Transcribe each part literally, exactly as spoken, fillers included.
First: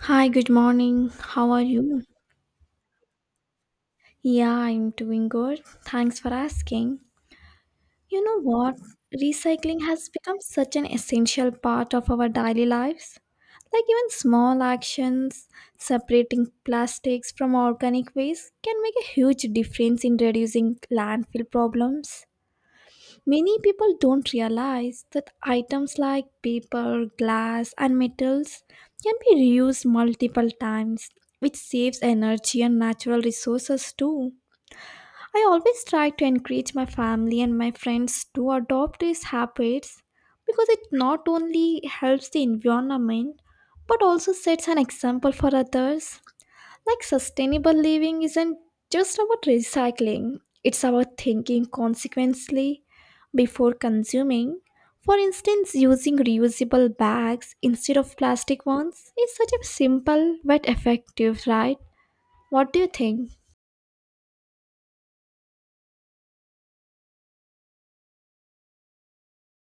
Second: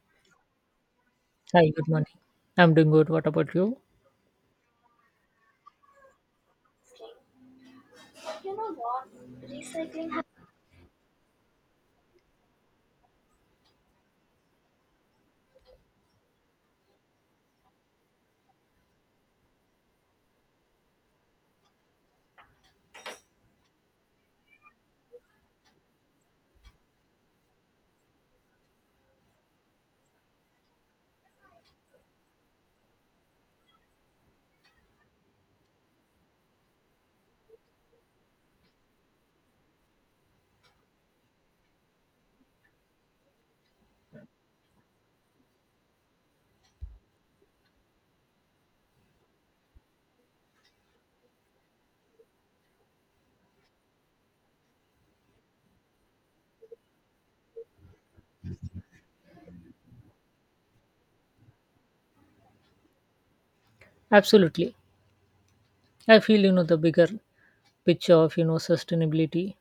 Hi, good morning. How are Hi, good you? morning. I'm doing good. What about you? Yeah, I'm doing good. Thanks for asking. You know what? Recycling has become such an essential part of our daily lives. Like, even small actions, separating plastics from organic waste, can make a huge difference in reducing landfill problems. Many people don't realize that items like paper, glass, and metals can be reused multiple times, which saves energy and natural resources too. I always try to encourage my family and my friends to adopt these habits because it not only helps the environment but also sets an example for others. Like sustainable living isn't just about recycling, it's about thinking consequently before consuming. For instance, using reusable bags instead of plastic ones is such a simple but effective, right? What do you think? Absolutely. I feel you know the bigger picture of you know sustainability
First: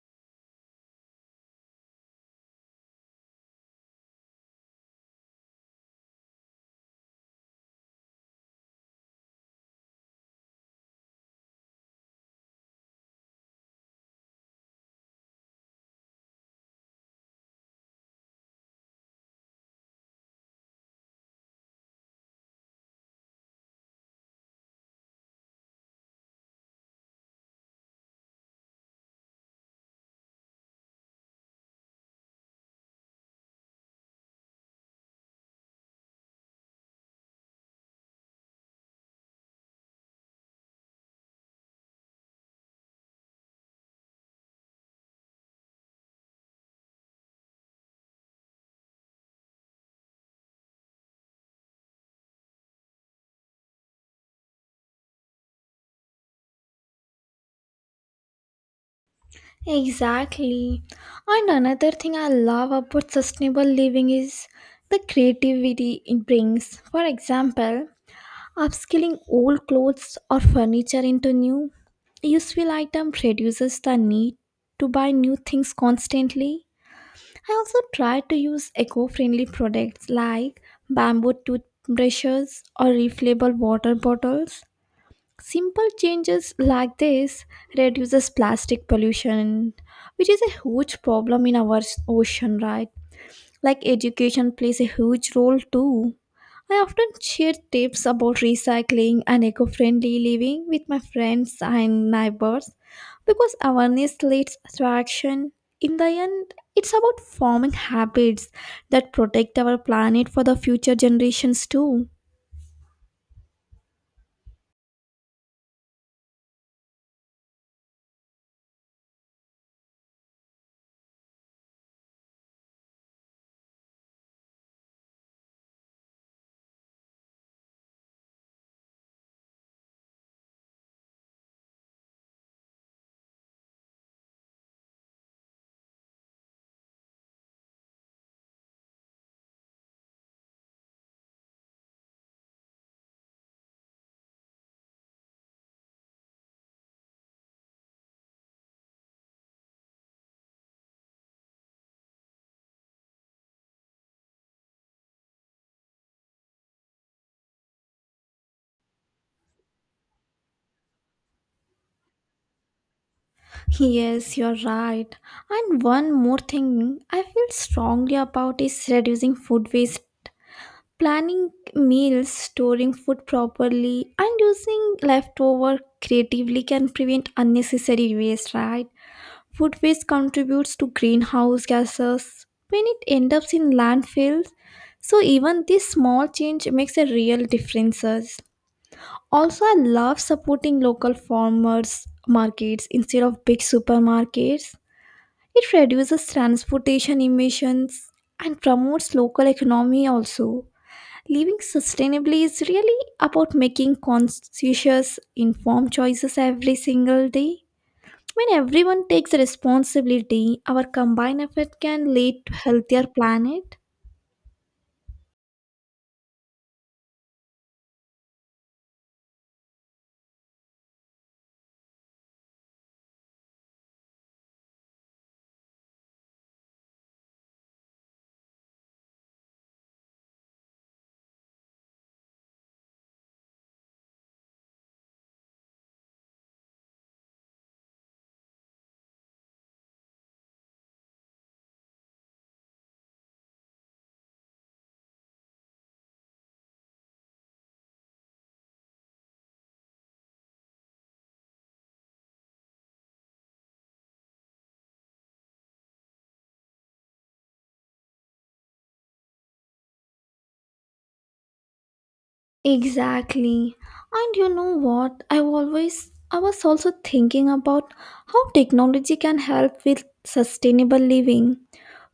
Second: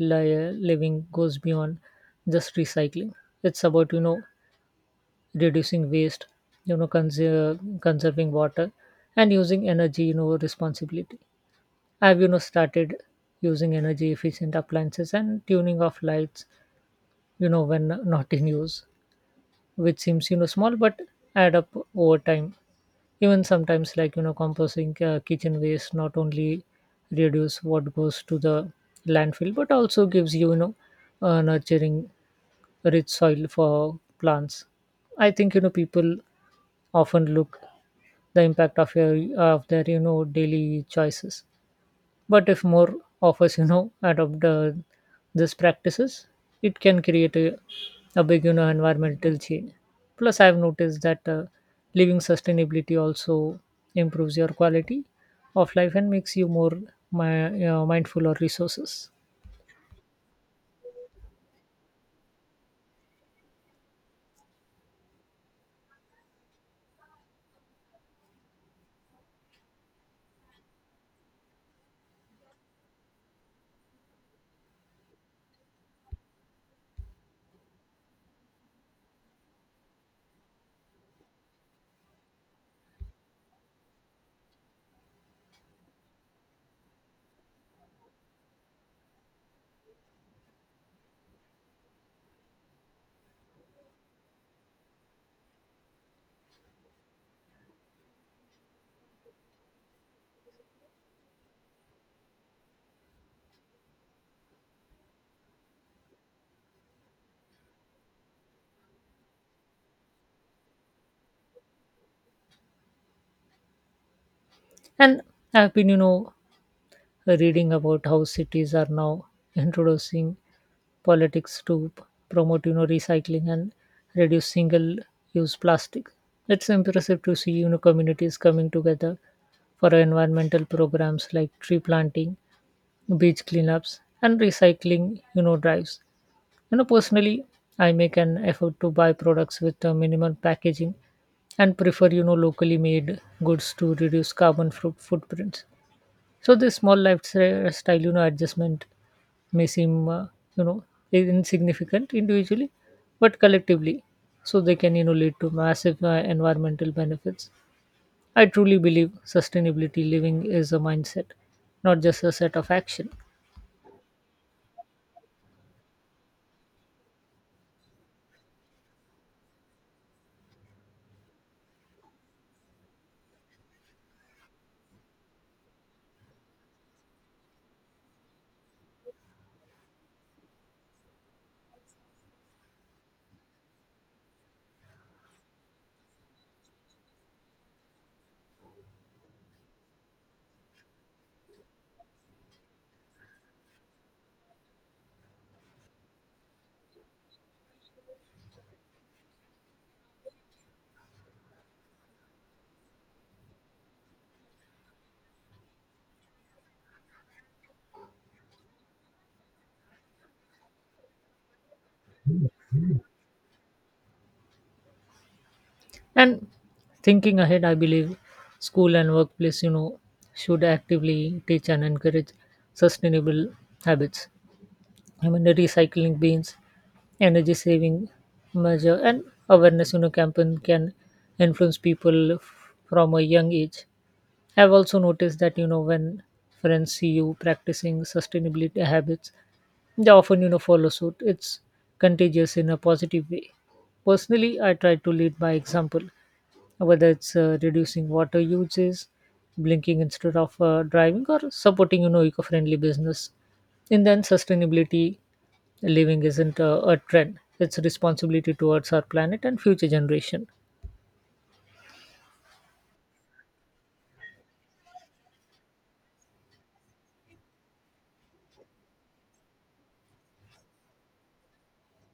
li- living goes beyond just recycling. It's about you know reducing waste, you know conser- conserving water, and using energy you know responsibility. I've you know started using energy efficient appliances and tuning off lights you know when not in use, which seems you know small but add up over time. Even sometimes, like, you know composting uh, kitchen waste not only reduce what goes to the landfill but also gives you, you know uh, nurturing rich soil for plants. I think you know people often look the impact of your of their you know daily choices, but if more of us, you know, adopt uh, these practices, it can create a, a big, you know, environmental change. Plus, I've noticed that uh, living sustainability also improves your quality of life and makes you more my, you know, mindful or resources. Exactly. And another thing I love about sustainable living is the creativity it brings. For example, upscaling old clothes or furniture into new, useful item reduces the need to buy new things constantly. I also try to use eco-friendly products like bamboo toothbrushes or refillable water bottles. Simple changes like this reduces plastic pollution, which is a huge problem in our ocean, right? Like education plays a huge role too. I often share tips about recycling and eco friendly living with my friends and neighbors because awareness leads to action. In the end, it's about forming habits that protect our planet for the future generations too. And I've been, you know, reading about how cities are now introducing politics to p- promote you know recycling and reduce single use plastic. It's impressive to see you know communities coming together for environmental programs like tree planting, beach cleanups, and recycling you know drives. You know personally, I make an effort to buy products with uh, minimal packaging and prefer you know locally made goods to reduce carbon fru- footprints. So this small lifestyle you know adjustment may seem, uh, you know, insignificant individually, but collectively, so they can, you know, lead to massive uh, environmental benefits. I truly believe sustainability living is a mindset, not just a set of action. Yes, you're right. And one more thing I feel strongly about is reducing food waste planning meals, storing food properly, and using leftover creatively can prevent unnecessary waste, right? Food waste contributes to greenhouse gases when it ends up in landfills. So even this small change makes a real differences. Also, I love supporting local farmers markets instead of big supermarkets. It reduces transportation emissions and promotes local economy also. Living sustainably is really about making conscientious, informed choices every single day. When everyone takes responsibility, our combined effort can lead to healthier planet. And thinking ahead, I believe school and workplace, you know, should actively teach and encourage sustainable habits. I mean, recycling bins, energy saving measure, and awareness you know campaign can influence people f- from a young age. I've also noticed that you know when friends see you practicing sustainability habits, they often you know follow suit. It's contagious in a positive way. Personally, I try to lead by example, whether it's uh, reducing water uses, blinking instead of uh, driving, or supporting you know eco-friendly business. And then sustainability living isn't a, a trend, it's a responsibility towards our planet and future generation. Exactly. And you know what? I always I was also thinking about how technology can help with sustainable living.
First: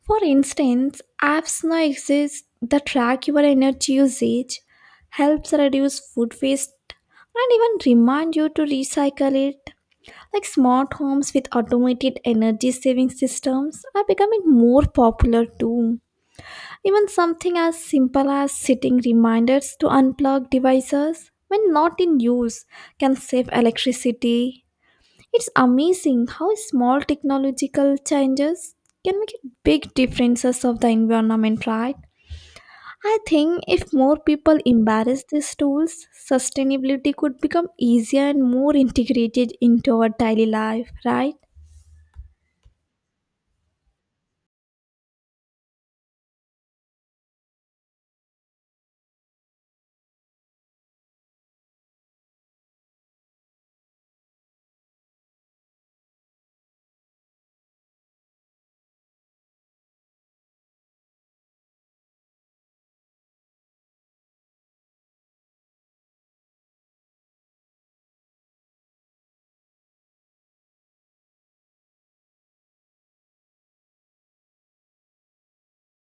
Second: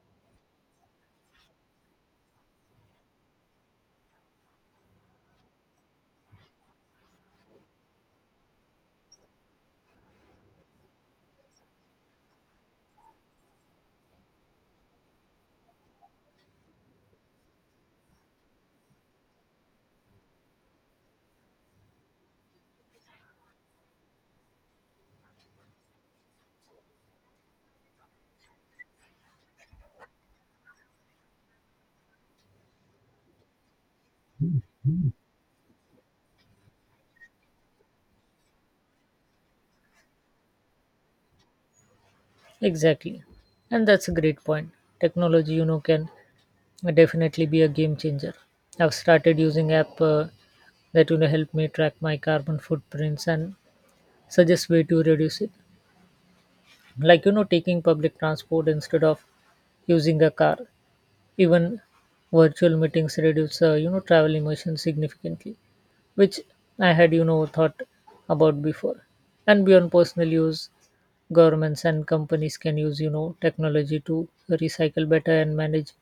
For instance, apps now exist that track your energy usage, helps reduce food waste, and even remind you to recycle it. Like smart homes with automated energy saving systems are becoming more popular too. Even something as simple as setting reminders to unplug devices when not in use can save electricity. It's amazing how small technological changes can make big differences of the environment, right? I think if more people embrace these tools, sustainability could become easier and more integrated into our daily life, right? Exactly. And that's a great point. Technology, you know, can definitely be a game changer. I've started using app uh, that you know help me track my carbon footprints and suggest way to reduce it. Like, you know, taking public transport instead of using a car. Even virtual meetings reduce uh, you know travel emissions significantly, which I had, you know, thought about before. And beyond personal use, governments and companies can use, you know, technology to recycle better and manage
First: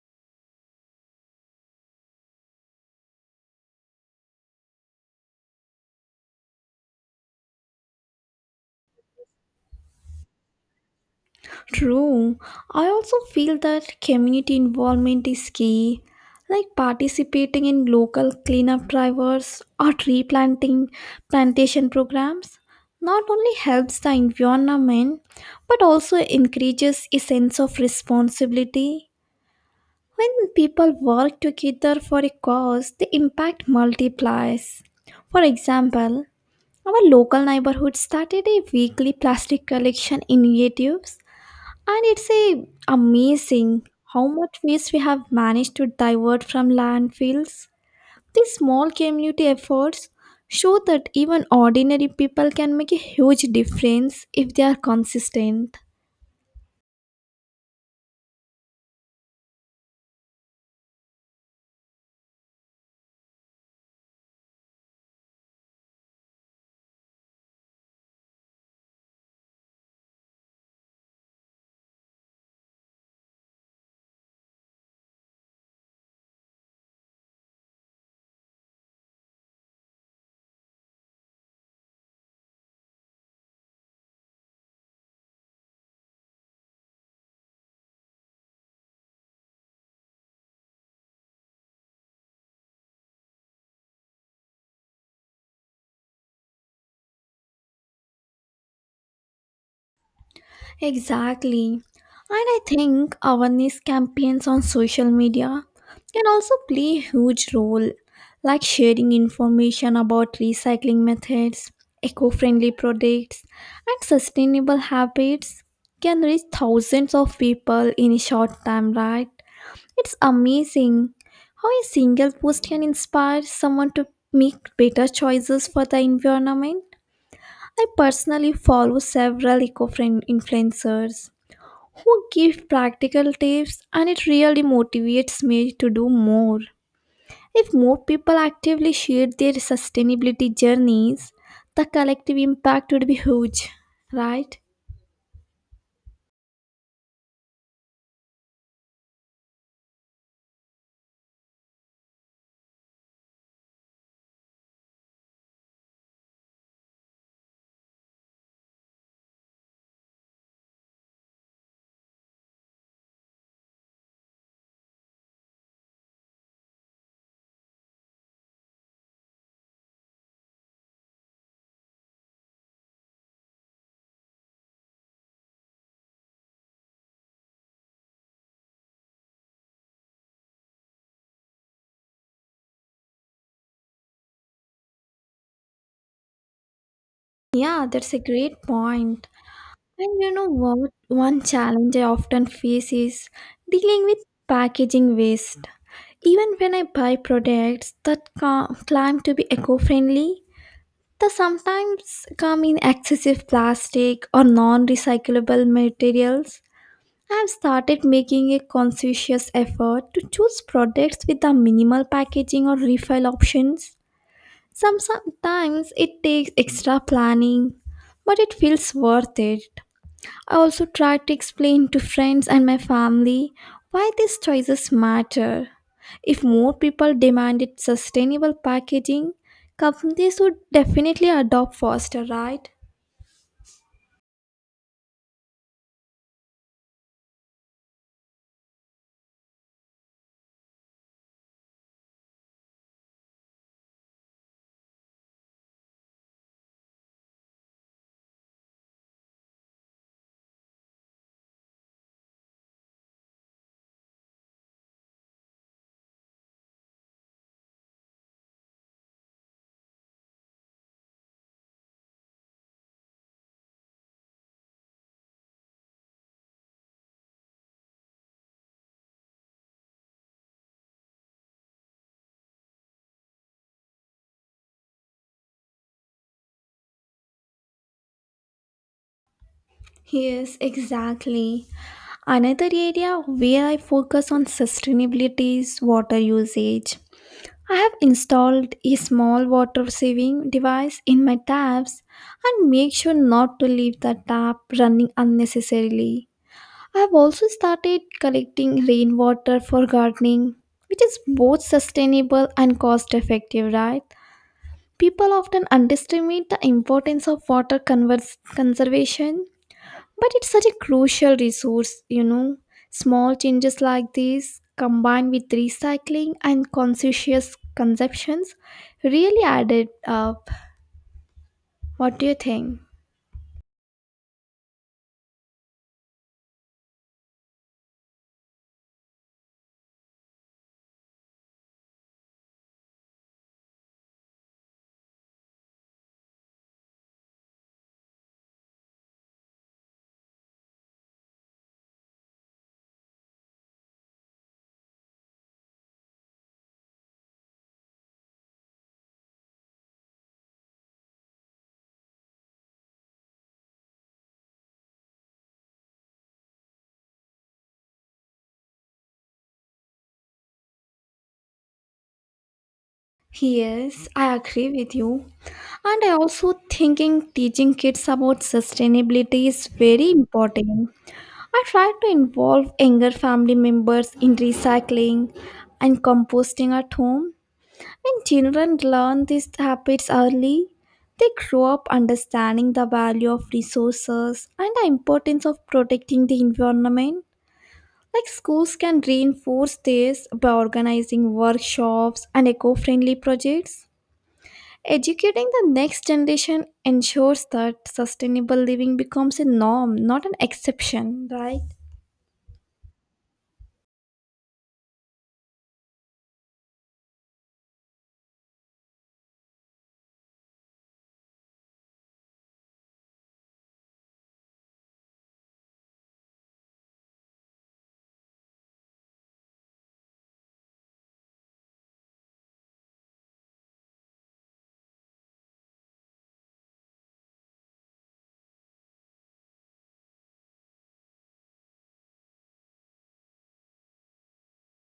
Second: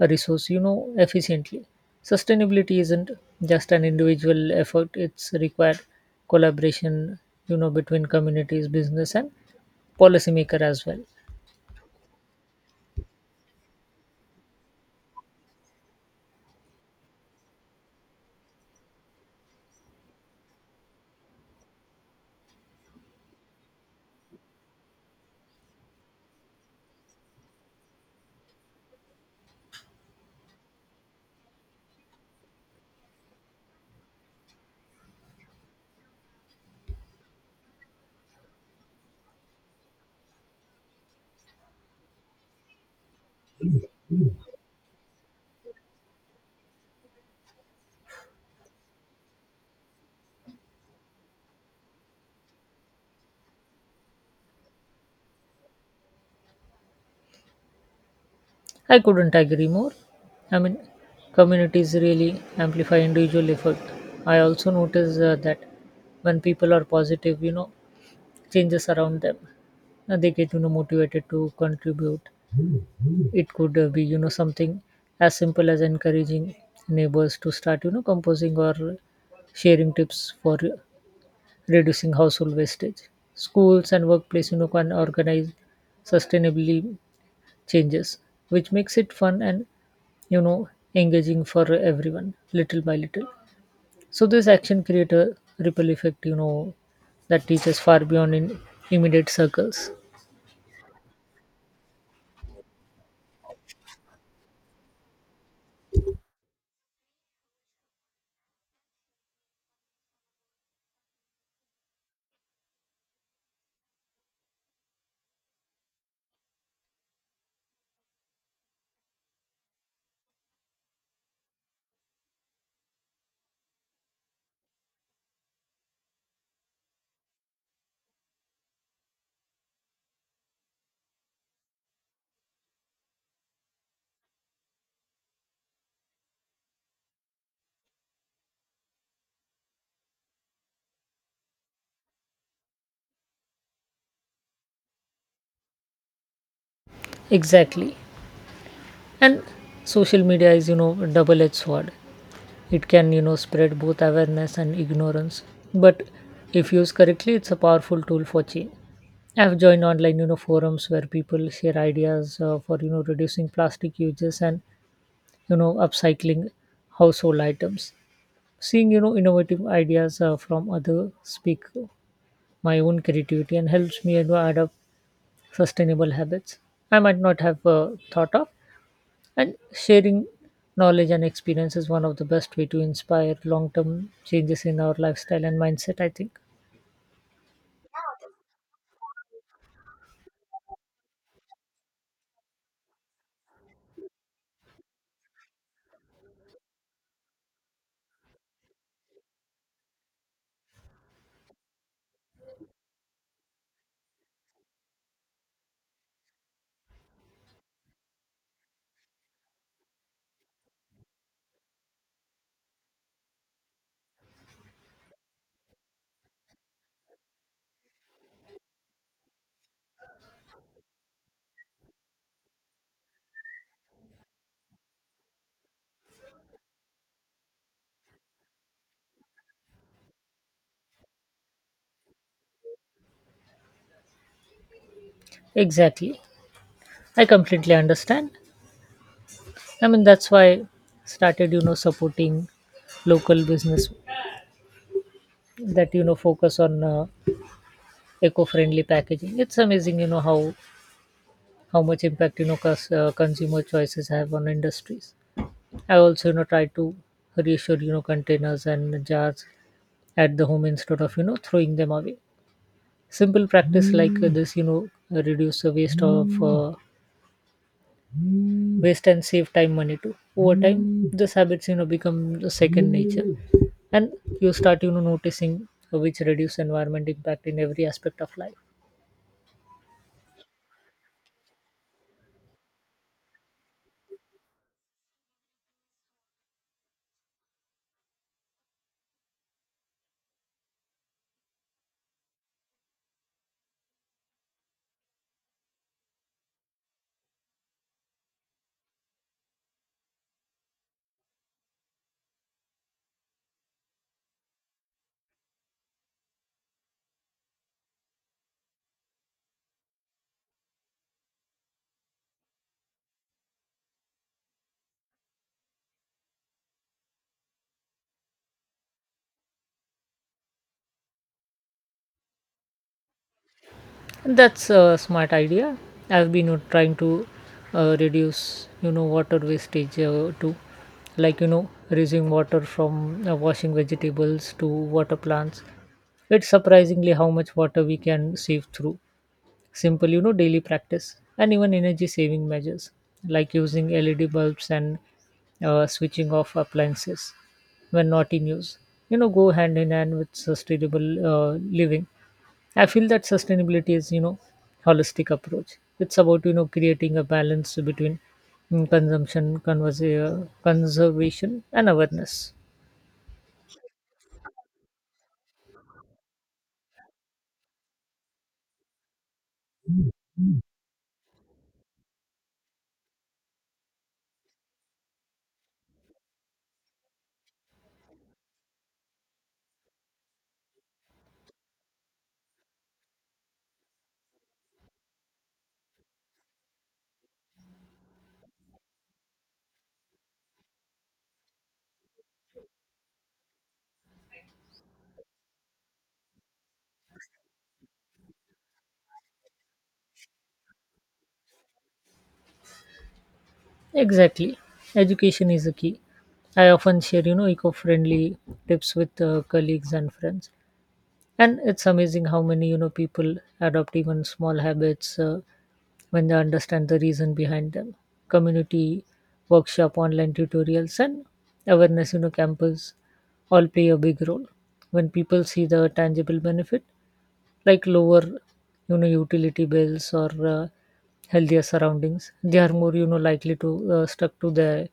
a resource, you know, efficiently. Sustainability isn't just an individual effort, it's required collaboration, you know, between communities, business, and policymaker as well. True. I also feel that community involvement is key, like participating in local cleanup drivers or tree planting plantation programs. Not only helps the environment but also encourages a sense of responsibility. When people work together for a cause, the impact multiplies. For example, our local neighborhood started a weekly plastic collection initiatives and it's a amazing how much waste we have managed to divert from landfills. These small community efforts show that even ordinary people can make a huge difference if they are consistent. I couldn't agree more. I mean, communities really amplify individual effort. I also notice uh, that when people are positive, you know, changes around them, uh, they get, you know, motivated to contribute. It could uh, be, you know, something as simple as encouraging neighbors to start, you know, composing or sharing tips for reducing household wastage. Schools and workplace, you know, can organize sustainably changes, which makes it fun and you know engaging for everyone. Little by little, so this action create a ripple effect you know that reaches far beyond in immediate circles. Exactly. And I think awareness campaigns on social media can also play a huge role, like sharing information about recycling methods, eco friendly products, and sustainable habits can reach thousands of people in a short time, right? It's amazing how a single post can inspire someone to make better choices for the environment. I personally follow several eco friendly influencers who give practical tips and it really motivates me to do more. If more people actively shared their sustainability journeys, the collective impact would be huge, right? Exactly. And social media is you know a double-edged sword. It can you know spread both awareness and ignorance, but if used correctly, it's a powerful tool for change. I've joined online you know forums where people share ideas uh, for you know reducing plastic uses and you know upcycling household items. Seeing you know innovative ideas uh, from other speak my own creativity and helps me you know, add up sustainable habits I might not have uh, thought of. And sharing knowledge and experience is one of the best way to inspire long-term changes in our lifestyle and mindset, I think. Yeah, that's a great point. And you know what? One challenge I often face is dealing with packaging waste. Even when I buy products that ca- claim to be eco friendly, they sometimes come in excessive plastic or non recyclable materials. I have started making a conscientious effort to choose products with the minimal packaging or refill options. Some, sometimes it takes extra planning, but it feels worth it. I also try to explain to friends and my family why these choices matter. If more people demanded sustainable packaging, companies would definitely adopt faster, right? Exactly. I completely understand. I mean, that's why I started you know supporting local business that you know focus on uh, eco-friendly packaging. It's amazing you know how how much impact you know cus- uh, consumer choices have on industries. I also you know try to reassure you know containers and jars at the home instead of you know throwing them away. Simple practice like uh, this you know reduce the waste of uh, waste and save time money too. Over time, these habits you know become the second nature, and you start you know noticing which reduce environment impact in every aspect of life. Yes, exactly. Another area where I focus on sustainability is water usage. I have installed a small water saving device in my taps and make sure not to leave the tap running unnecessarily. I've also started collecting rainwater for gardening, which is both sustainable and cost effective, right? People often underestimate the importance of water convers- conservation, but it's such a crucial resource, you know. Small changes like these, combined with recycling and conscientious consumptions, really added up. What do you think? That's a smart idea. I've been uh, trying to uh, reduce, you know, water wastage uh, too, like, you know, reusing water from uh, washing vegetables to water plants. It's surprisingly how much water we can save through simple, you know, daily practice. And even energy saving measures like using L E D bulbs and uh, switching off appliances when not in use, You know, go hand in hand with sustainable uh, living. I feel that sustainability is, you know, holistic approach. It's about you know creating a balance between mm, consumption, convers- uh, conservation, and awareness. Yes, I agree with you. And I also thinking teaching kids about sustainability is very important. I try to involve younger family members in recycling and composting at home. When children learn these habits early, they grow up understanding the value of resources and the importance of protecting the environment. Like schools can reinforce this by organizing workshops and eco-friendly projects. Educating the next generation ensures that sustainable living becomes a norm, not an exception, right? Exactly, education is the key. I often share you know eco-friendly tips with uh, colleagues and friends, and it's amazing how many you know people adopt even small habits uh, when they understand the reason behind them. Community workshop, online tutorials, and awareness you know campus all play a big role. When people see the tangible benefit, like lower you know utility bills or uh, healthier surroundings, they are more you know likely to uh, stuck to their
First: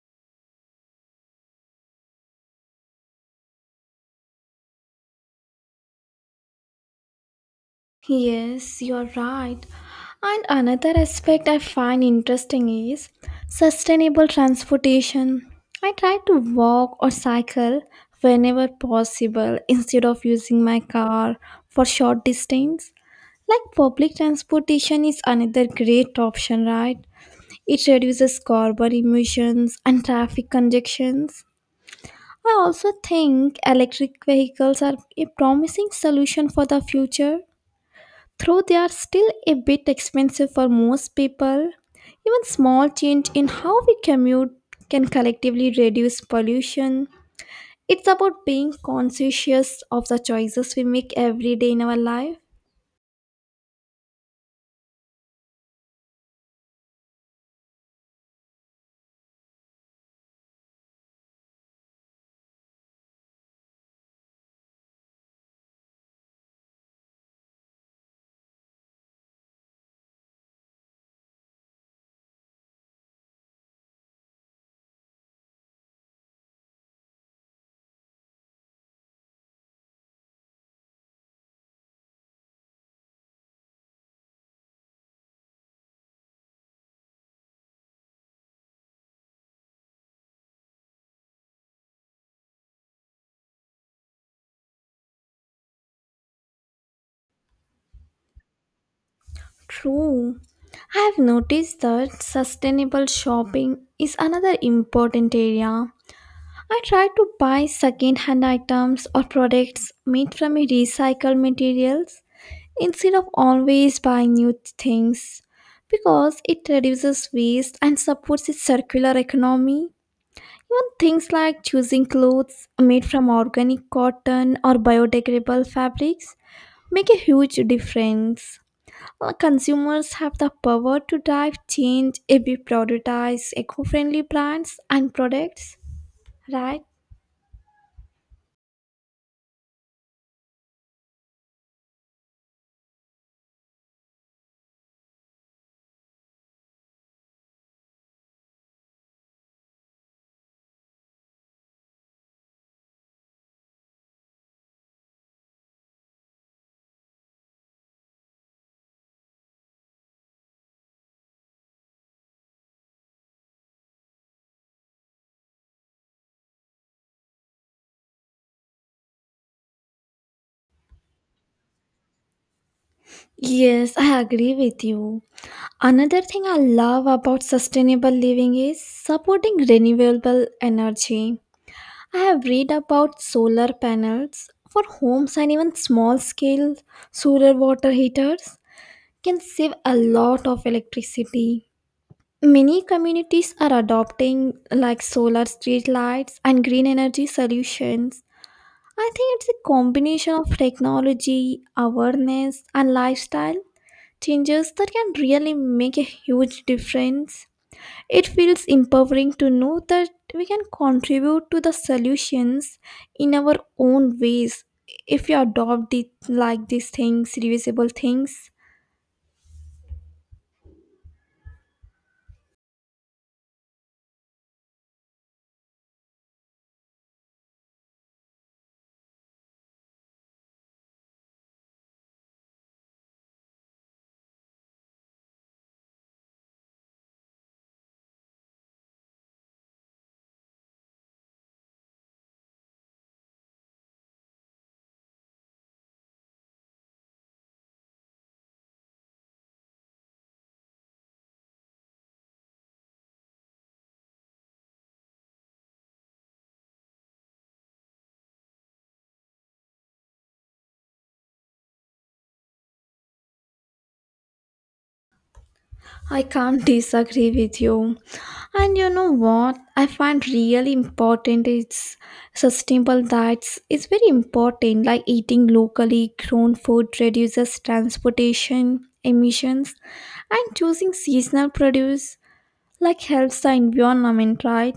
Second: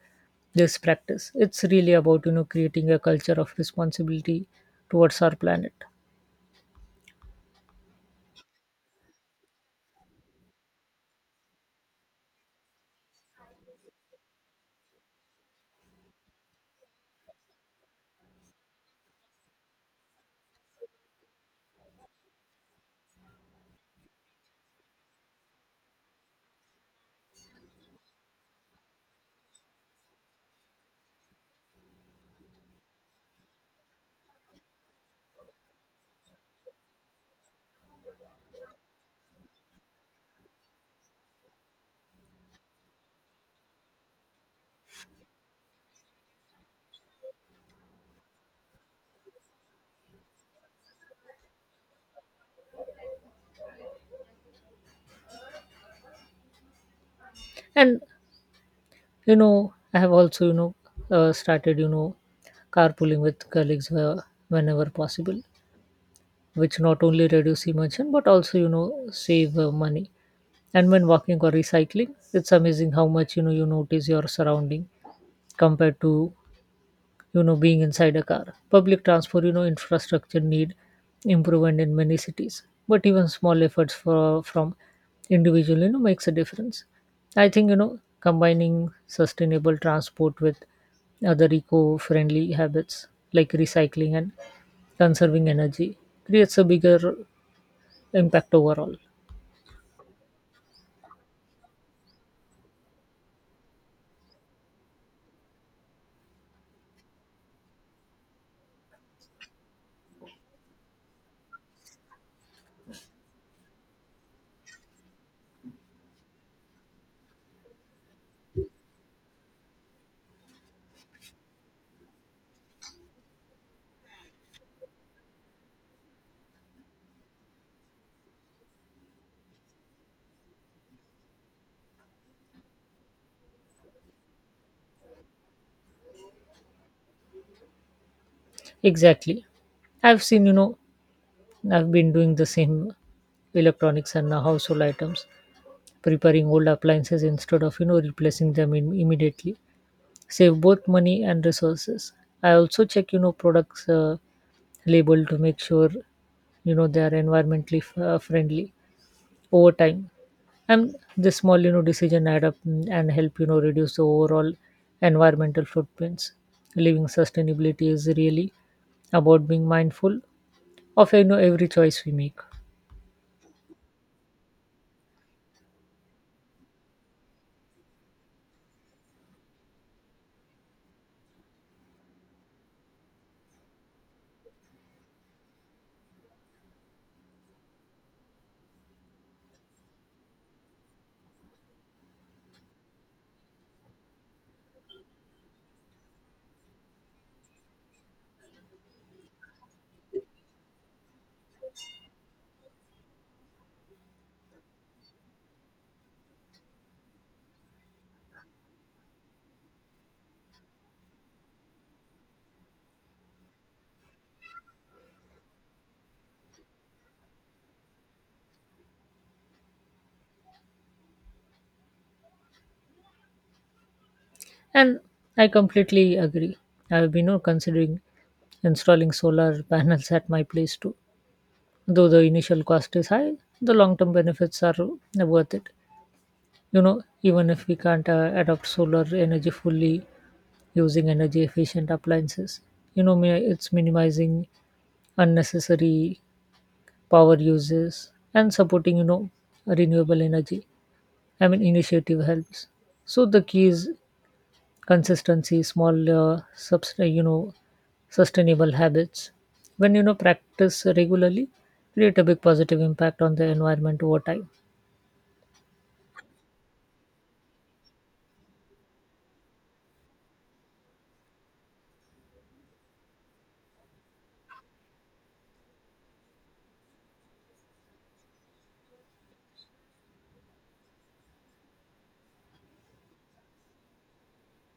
this practice. It's really about you know creating a culture of responsibility towards our planet. Yes, you're right. And another aspect I find interesting is sustainable transportation. I try to walk or cycle whenever possible instead of using my car for short distance. Like public transportation is another great option, right? It reduces carbon emissions and traffic congestions. I also think electric vehicles are a promising solution for the future, though they are still a bit expensive for most people. Even small change in how we commute can collectively reduce pollution. It's about being conscientious of the choices we make every day in our life. And, You know, I have also, you know, uh, started, you know, carpooling with colleagues uh, whenever possible, which not only reduce emission but also, you know, save uh, money. And when walking or recycling, it's amazing how much, you know, you notice your surrounding compared to you know being inside a car. Public transport you know infrastructure need improvement in many cities, but even small efforts for, from individual you know makes a difference. I think you know combining sustainable transport with other eco-friendly habits like recycling and conserving energy creates a bigger impact overall. True. I have noticed that sustainable shopping is another important area. I try to buy second-hand items or products made from recycled materials instead of always buying new things because it reduces waste and supports a circular economy. Even things like choosing clothes made from organic cotton or biodegradable fabrics make a huge difference. Uh, Consumers have the power to drive change if we prioritize eco-friendly brands and products, right? Exactly. I've seen you know I've been doing the same. Electronics and uh, household items, preparing old appliances instead of you know replacing them im- immediately save both money and resources. I also check you know products uh, label to make sure you know they are environmentally f- uh, friendly over time. And this small you know decision add up, mm, and help you know reduce the overall environmental footprints. Living sustainability is really about being mindful of you know every choice we make. Yes, I agree with you. Another thing I love about sustainable living is supporting renewable energy. I have read about solar panels for homes and even small scale solar water heaters can save a lot of electricity. Many communities are adopting like solar street lights and green energy solutions. I think it's a combination of technology, awareness and lifestyle changes that can really make a huge difference. It feels empowering to know that we can contribute to the solutions in our own ways if we adopt it like these things, reusable things. And I completely agree. I've been you know, considering installing solar panels at my place too. Though the initial cost is high, the long term benefits are worth it. You know, even if we can't uh, adopt solar energy fully, using energy efficient appliances, you know, mi- it's minimizing unnecessary power uses and supporting, you know, renewable energy. I mean, initiative helps. So the key is consistency. Small uh, subs- uh, you know sustainable habits, when you know practice regularly, create a big positive impact on the environment over time. I can't disagree with you. And you know what I find really important is sustainable diets. It's very important like eating locally grown food reduces transportation emissions and choosing seasonal produce like helps the environment, right?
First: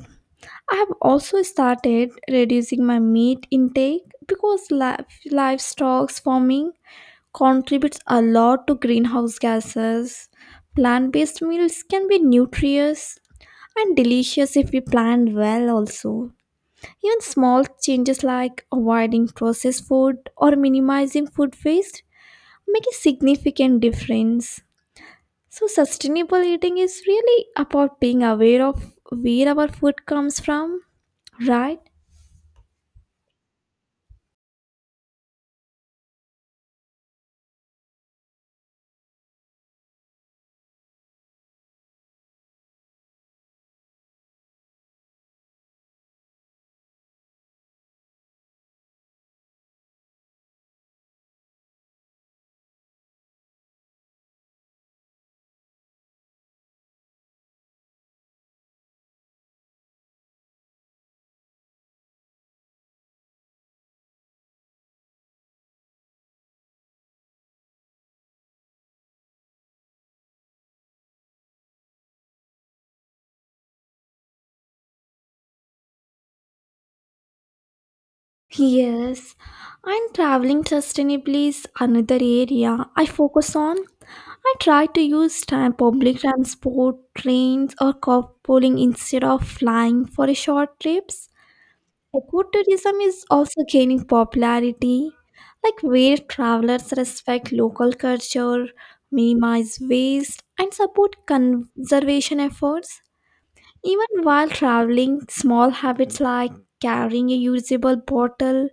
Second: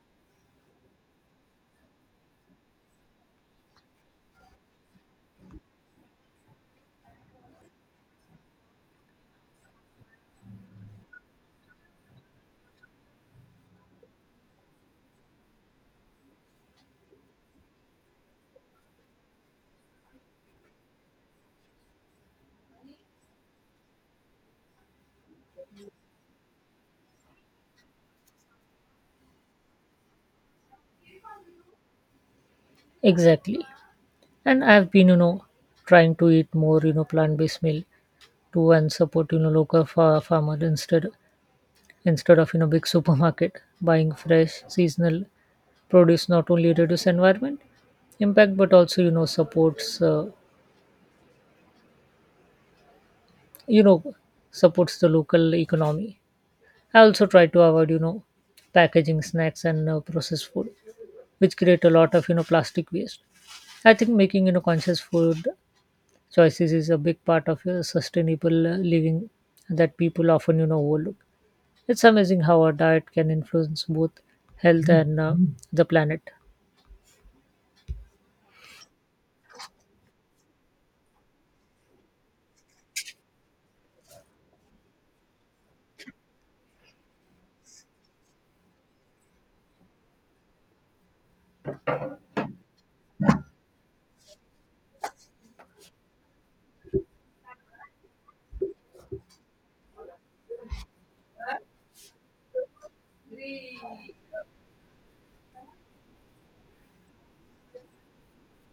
I have also started reducing my meat intake because li- livestock farming contributes a lot to greenhouse gases. Plant based meals can be nutritious and delicious if we plan well, also. Even small changes like avoiding processed food or minimizing food waste make a significant difference. So, sustainable eating is really about being aware of where our food comes from, right? Exactly. And I've been, you know trying to eat more, you know plant-based meal to, and support you know local fa- farmer instead instead of you know big supermarket. Buying fresh seasonal produce not only reduce environment impact but also you know supports uh, you know supports the local economy. I also try to avoid, you know, packaging snacks and uh, processed food, which create a lot of, you know, plastic waste. I think making, you know, conscious food choices is a big part of uh, sustainable uh, living that people often, you know, overlook. It's amazing how our diet can influence both health and uh, the planet. Yes, and traveling sustainably is another area I focus on. I try to use time, public transport, trains, or carpooling instead of flying for a short trips. Ecotourism is also gaining popularity, like where travelers respect local culture, minimize waste, and support conservation efforts. Even while traveling, small habits like carrying a usable bottle,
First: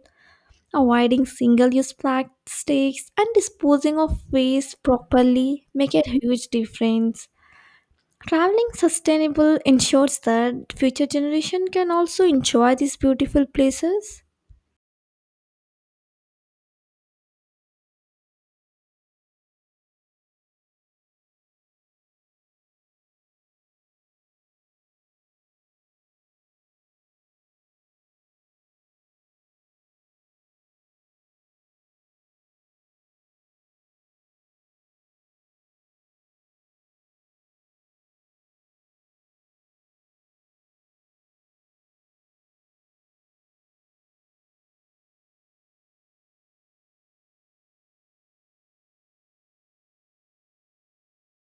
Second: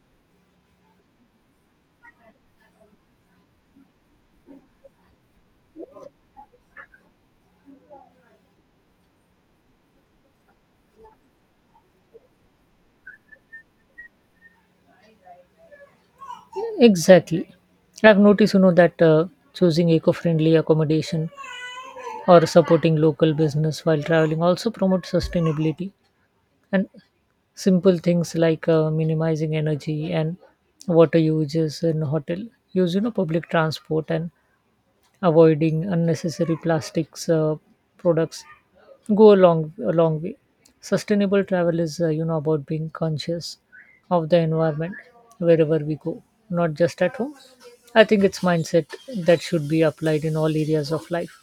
avoiding single-use plastics and disposing of waste properly make a huge difference. Traveling sustainable ensures that future generation can also enjoy these beautiful places. Exactly. I've noticed, you know, that uh, choosing eco-friendly accommodation or supporting local business while traveling also promotes sustainability. And simple things like uh, minimizing energy and water uses in hotel, use you know public transport, and avoiding unnecessary plastics uh, products go a long a long way. Sustainable travel is uh, you know about being conscious of the environment wherever we go, not just at home. I think it's mindset that should be applied in all areas of life.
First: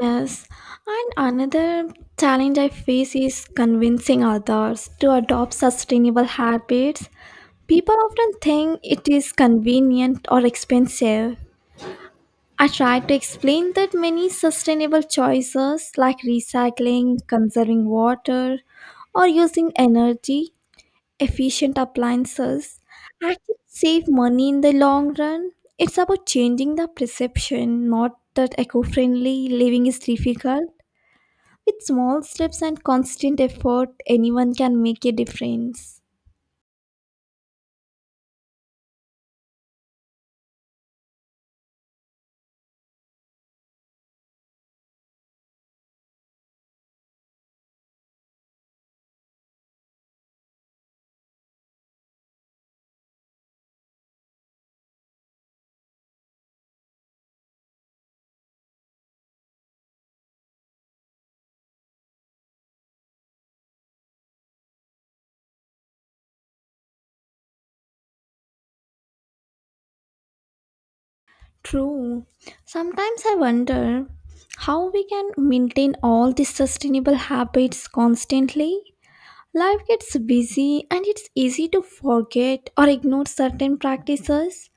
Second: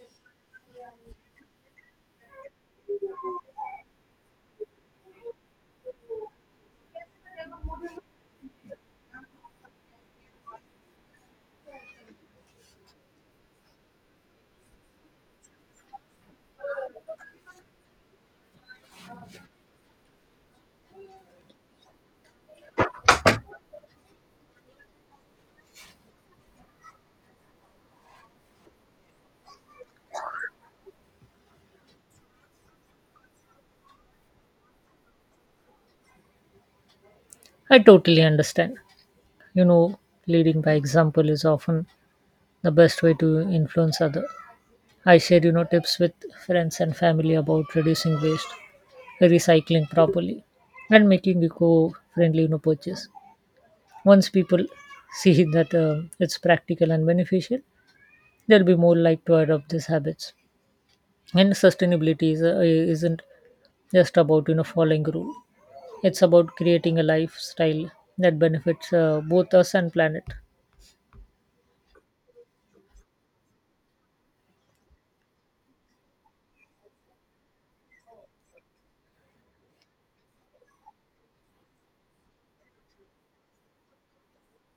Yes, and another challenge I face is convincing others to adopt sustainable habits. People often think it is convenient or expensive. I tried to explain that many sustainable choices like recycling, conserving water, or using energy efficient appliances actually save money in the long run. It's about changing the perception, not that eco friendly living is difficult. With small steps and constant effort, anyone can make a difference. I totally understand. You know, leading by example is often the best way to influence others. I share you know tips with friends and family about reducing waste, recycling properly, and making eco-friendly you know purchase. Once people see that um it's practical and beneficial, they'll be more likely to adopt these habits. And sustainability is, uh, isn't just about you know following rule. It's about creating a lifestyle that benefits uh, both us and planet. True. Sometimes I wonder how we can maintain all these sustainable habits constantly. Life gets busy and it's easy to forget or ignore certain practices.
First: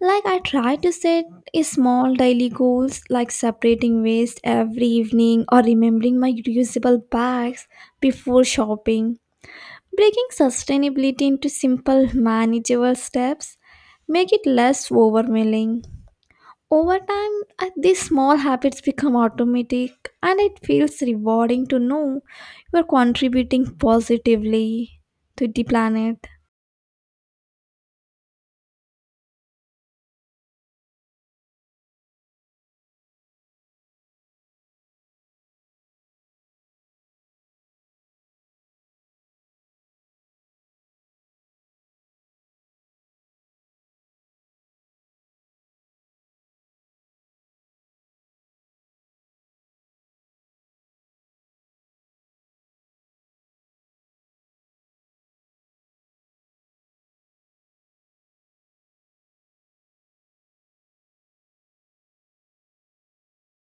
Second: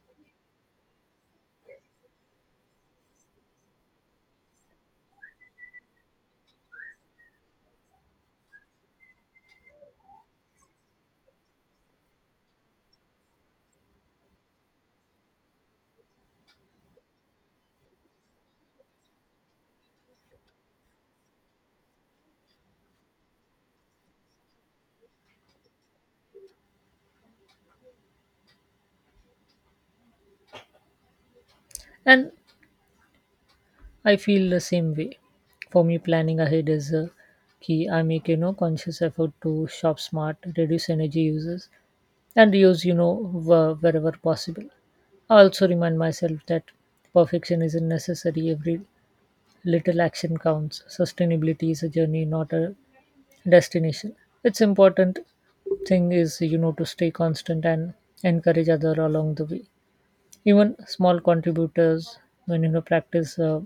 Like I try to set a small daily goals like separating waste every evening or remembering my reusable bags before shopping. Breaking sustainability into simple manageable steps make it less overwhelming. Over time, I- these small habits become automatic, and it feels rewarding to know you are contributing positively to the planet. And I feel the same way. For me, planning ahead is a key. I make you know conscious effort to shop smart, reduce energy uses, and reuse you know wh- wherever possible. I also remind myself that perfection isn't necessary. Every little action counts. Sustainability is a journey, not a destination. It's important thing is you know to stay constant and encourage other along the way. Even small contributors, when you know practice uh,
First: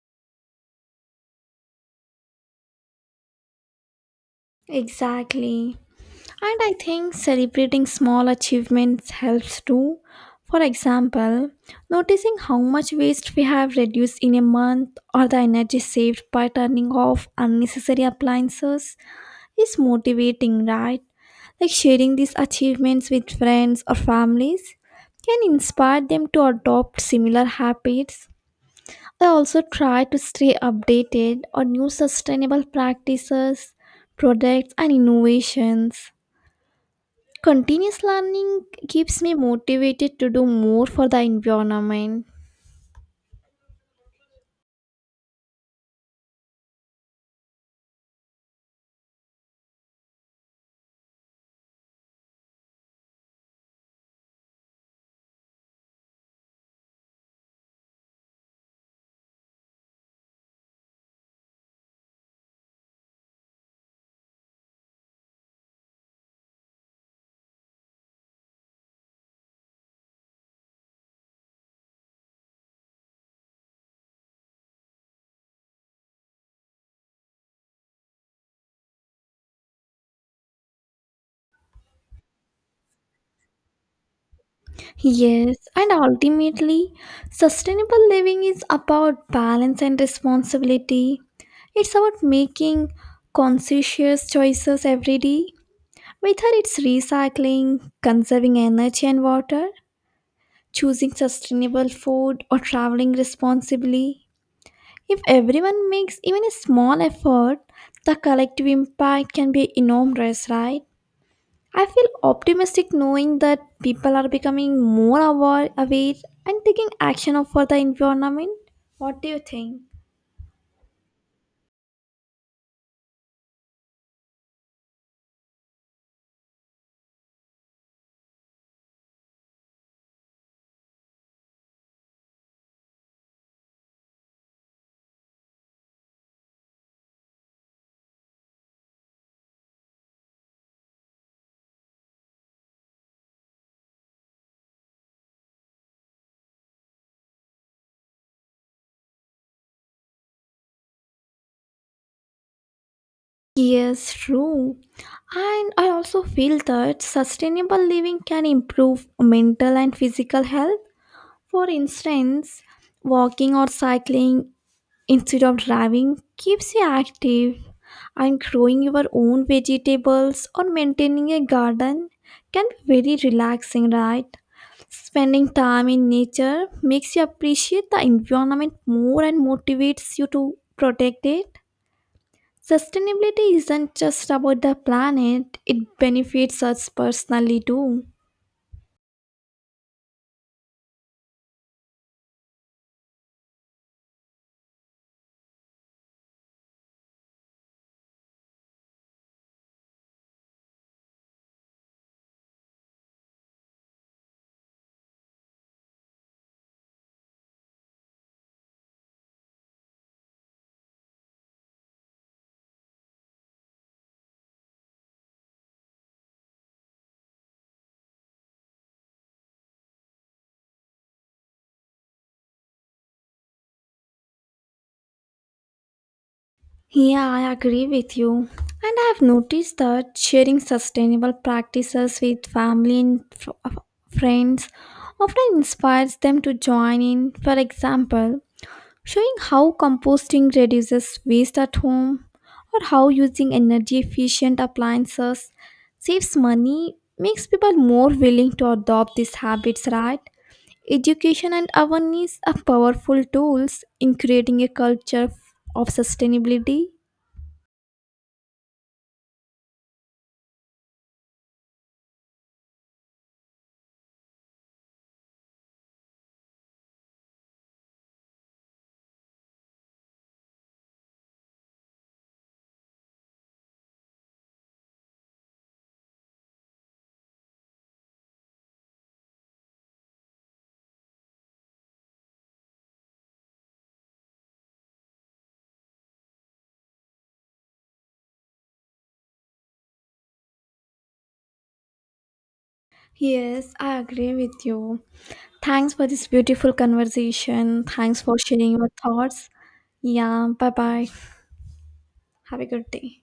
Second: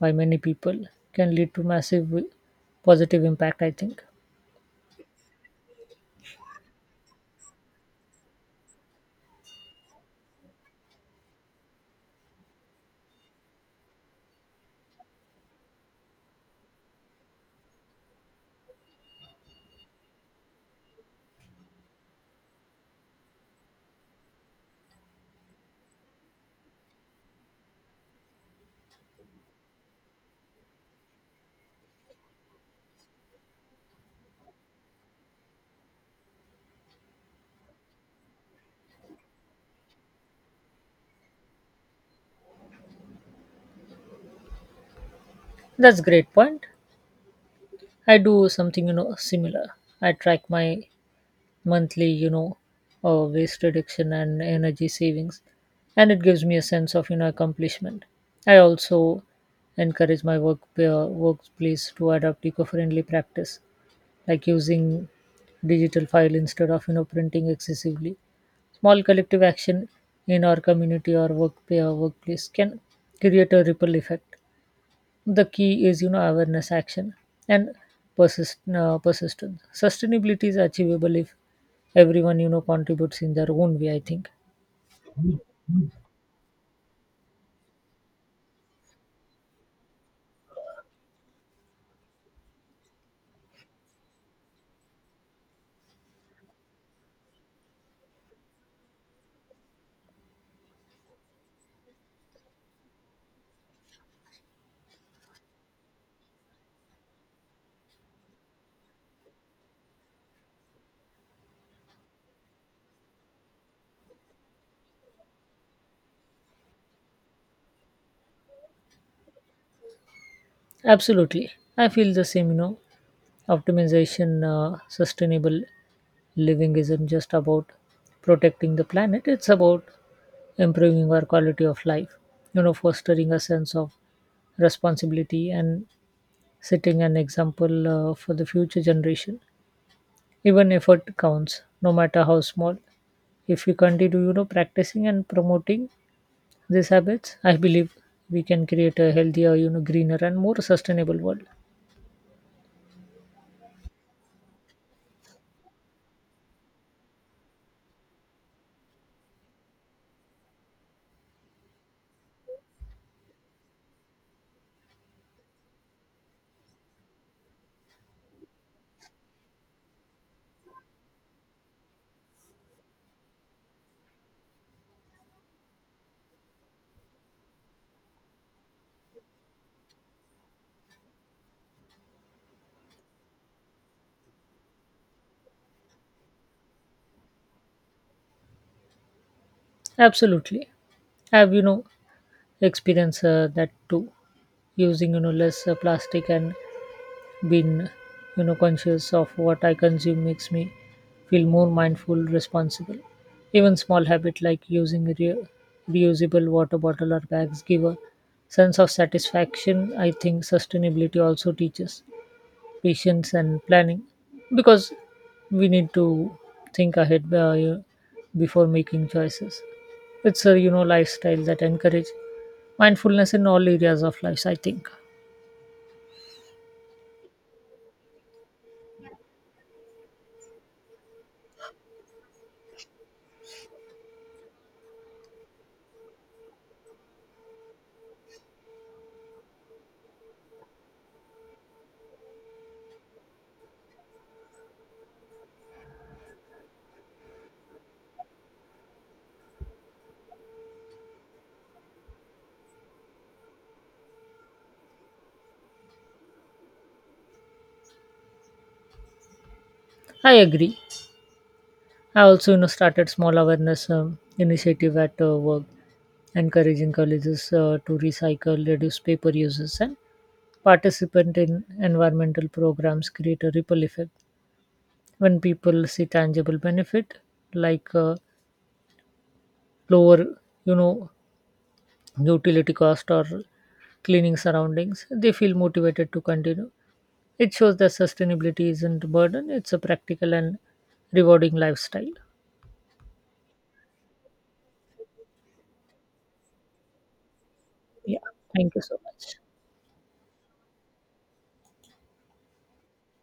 by many people, can lead to massive wi- positive impact, I think. Exactly. And I think celebrating small achievements helps too. For example, noticing how much waste we have reduced in a month or the energy saved by turning off unnecessary appliances is motivating, right? Like sharing these achievements with friends or families can inspire them to adopt similar habits. I also try to stay updated on new sustainable practices, products, and innovations. Continuous learning keeps me motivated to do more for the environment. That's great point. I do something you know similar. I track my monthly you know uh, waste reduction and energy savings, and it gives me a sense of you know accomplishment. I also encourage my work uh, workplace to adopt eco-friendly practice, like using digital file instead of you know printing excessively. Small collective action in our community or work or workplace can create a ripple effect. The key is you know awareness, action, and persist, uh, persistence. Sustainability is achievable if everyone you know contributes in their own way, I think. Yes, and ultimately, sustainable living is about balance and responsibility. It's about making conscientious choices every day, whether it's recycling, conserving energy and water, choosing sustainable food, or traveling responsibly. If everyone makes even a small effort, the collective impact can be enormous, right? I feel optimistic knowing that people are becoming more aware, aware and taking action for the environment. What do you think? Absolutely. I feel the same, you know. Optimization, uh, sustainable living isn't just about protecting the planet, it's about improving our quality of life, you know, fostering a sense of responsibility and setting an example uh, for the future generation. Even effort counts, no matter how small. If we continue, you know, practicing and promoting these habits, I believe we can create a healthier, you know, greener and more sustainable world. Yes, true. And I also feel that sustainable living can improve mental and physical health. For instance, walking or cycling instead of driving keeps you active and growing your own vegetables or maintaining a garden can be very relaxing, right? Spending time in nature makes you appreciate the environment more and motivates you to protect it. Sustainability isn't just about the planet, it benefits us personally too. Absolutely. I've, you know, experienced uh, that too, using, you know, less uh, plastic and being, you know, conscious of what I consume makes me feel more mindful, responsible. Even small habit like using re- reusable water bottle or bags give a sense of satisfaction. I think sustainability also teaches patience and planning because we need to think ahead uh, you- before making choices. It's a you know lifestyle that encourage mindfulness in all areas of life, I think. Yeah, I agree with you. And I have noticed that sharing sustainable practices with family and fr- uh, friends often inspires them to join in. For example, showing how composting reduces waste at home or how using energy efficient appliances saves money makes people more willing to adopt these habits, right? Education and awareness are powerful tools in creating a culture of sustainability. I agree. I also you know started small awareness um, initiative at uh, work, encouraging colleges uh, to recycle, reduce paper uses, and participant in environmental programs create a ripple effect. When people see tangible benefit, like uh, lower you know utility cost or cleaning surroundings, they feel motivated to continue. It shows that sustainability isn't a burden, it's a practical and rewarding lifestyle. Yes, I agree with you. Thanks for this beautiful conversation. Yeah, Thanks for sharing thank you your so much. thoughts. Yeah, bye bye. Have a good day.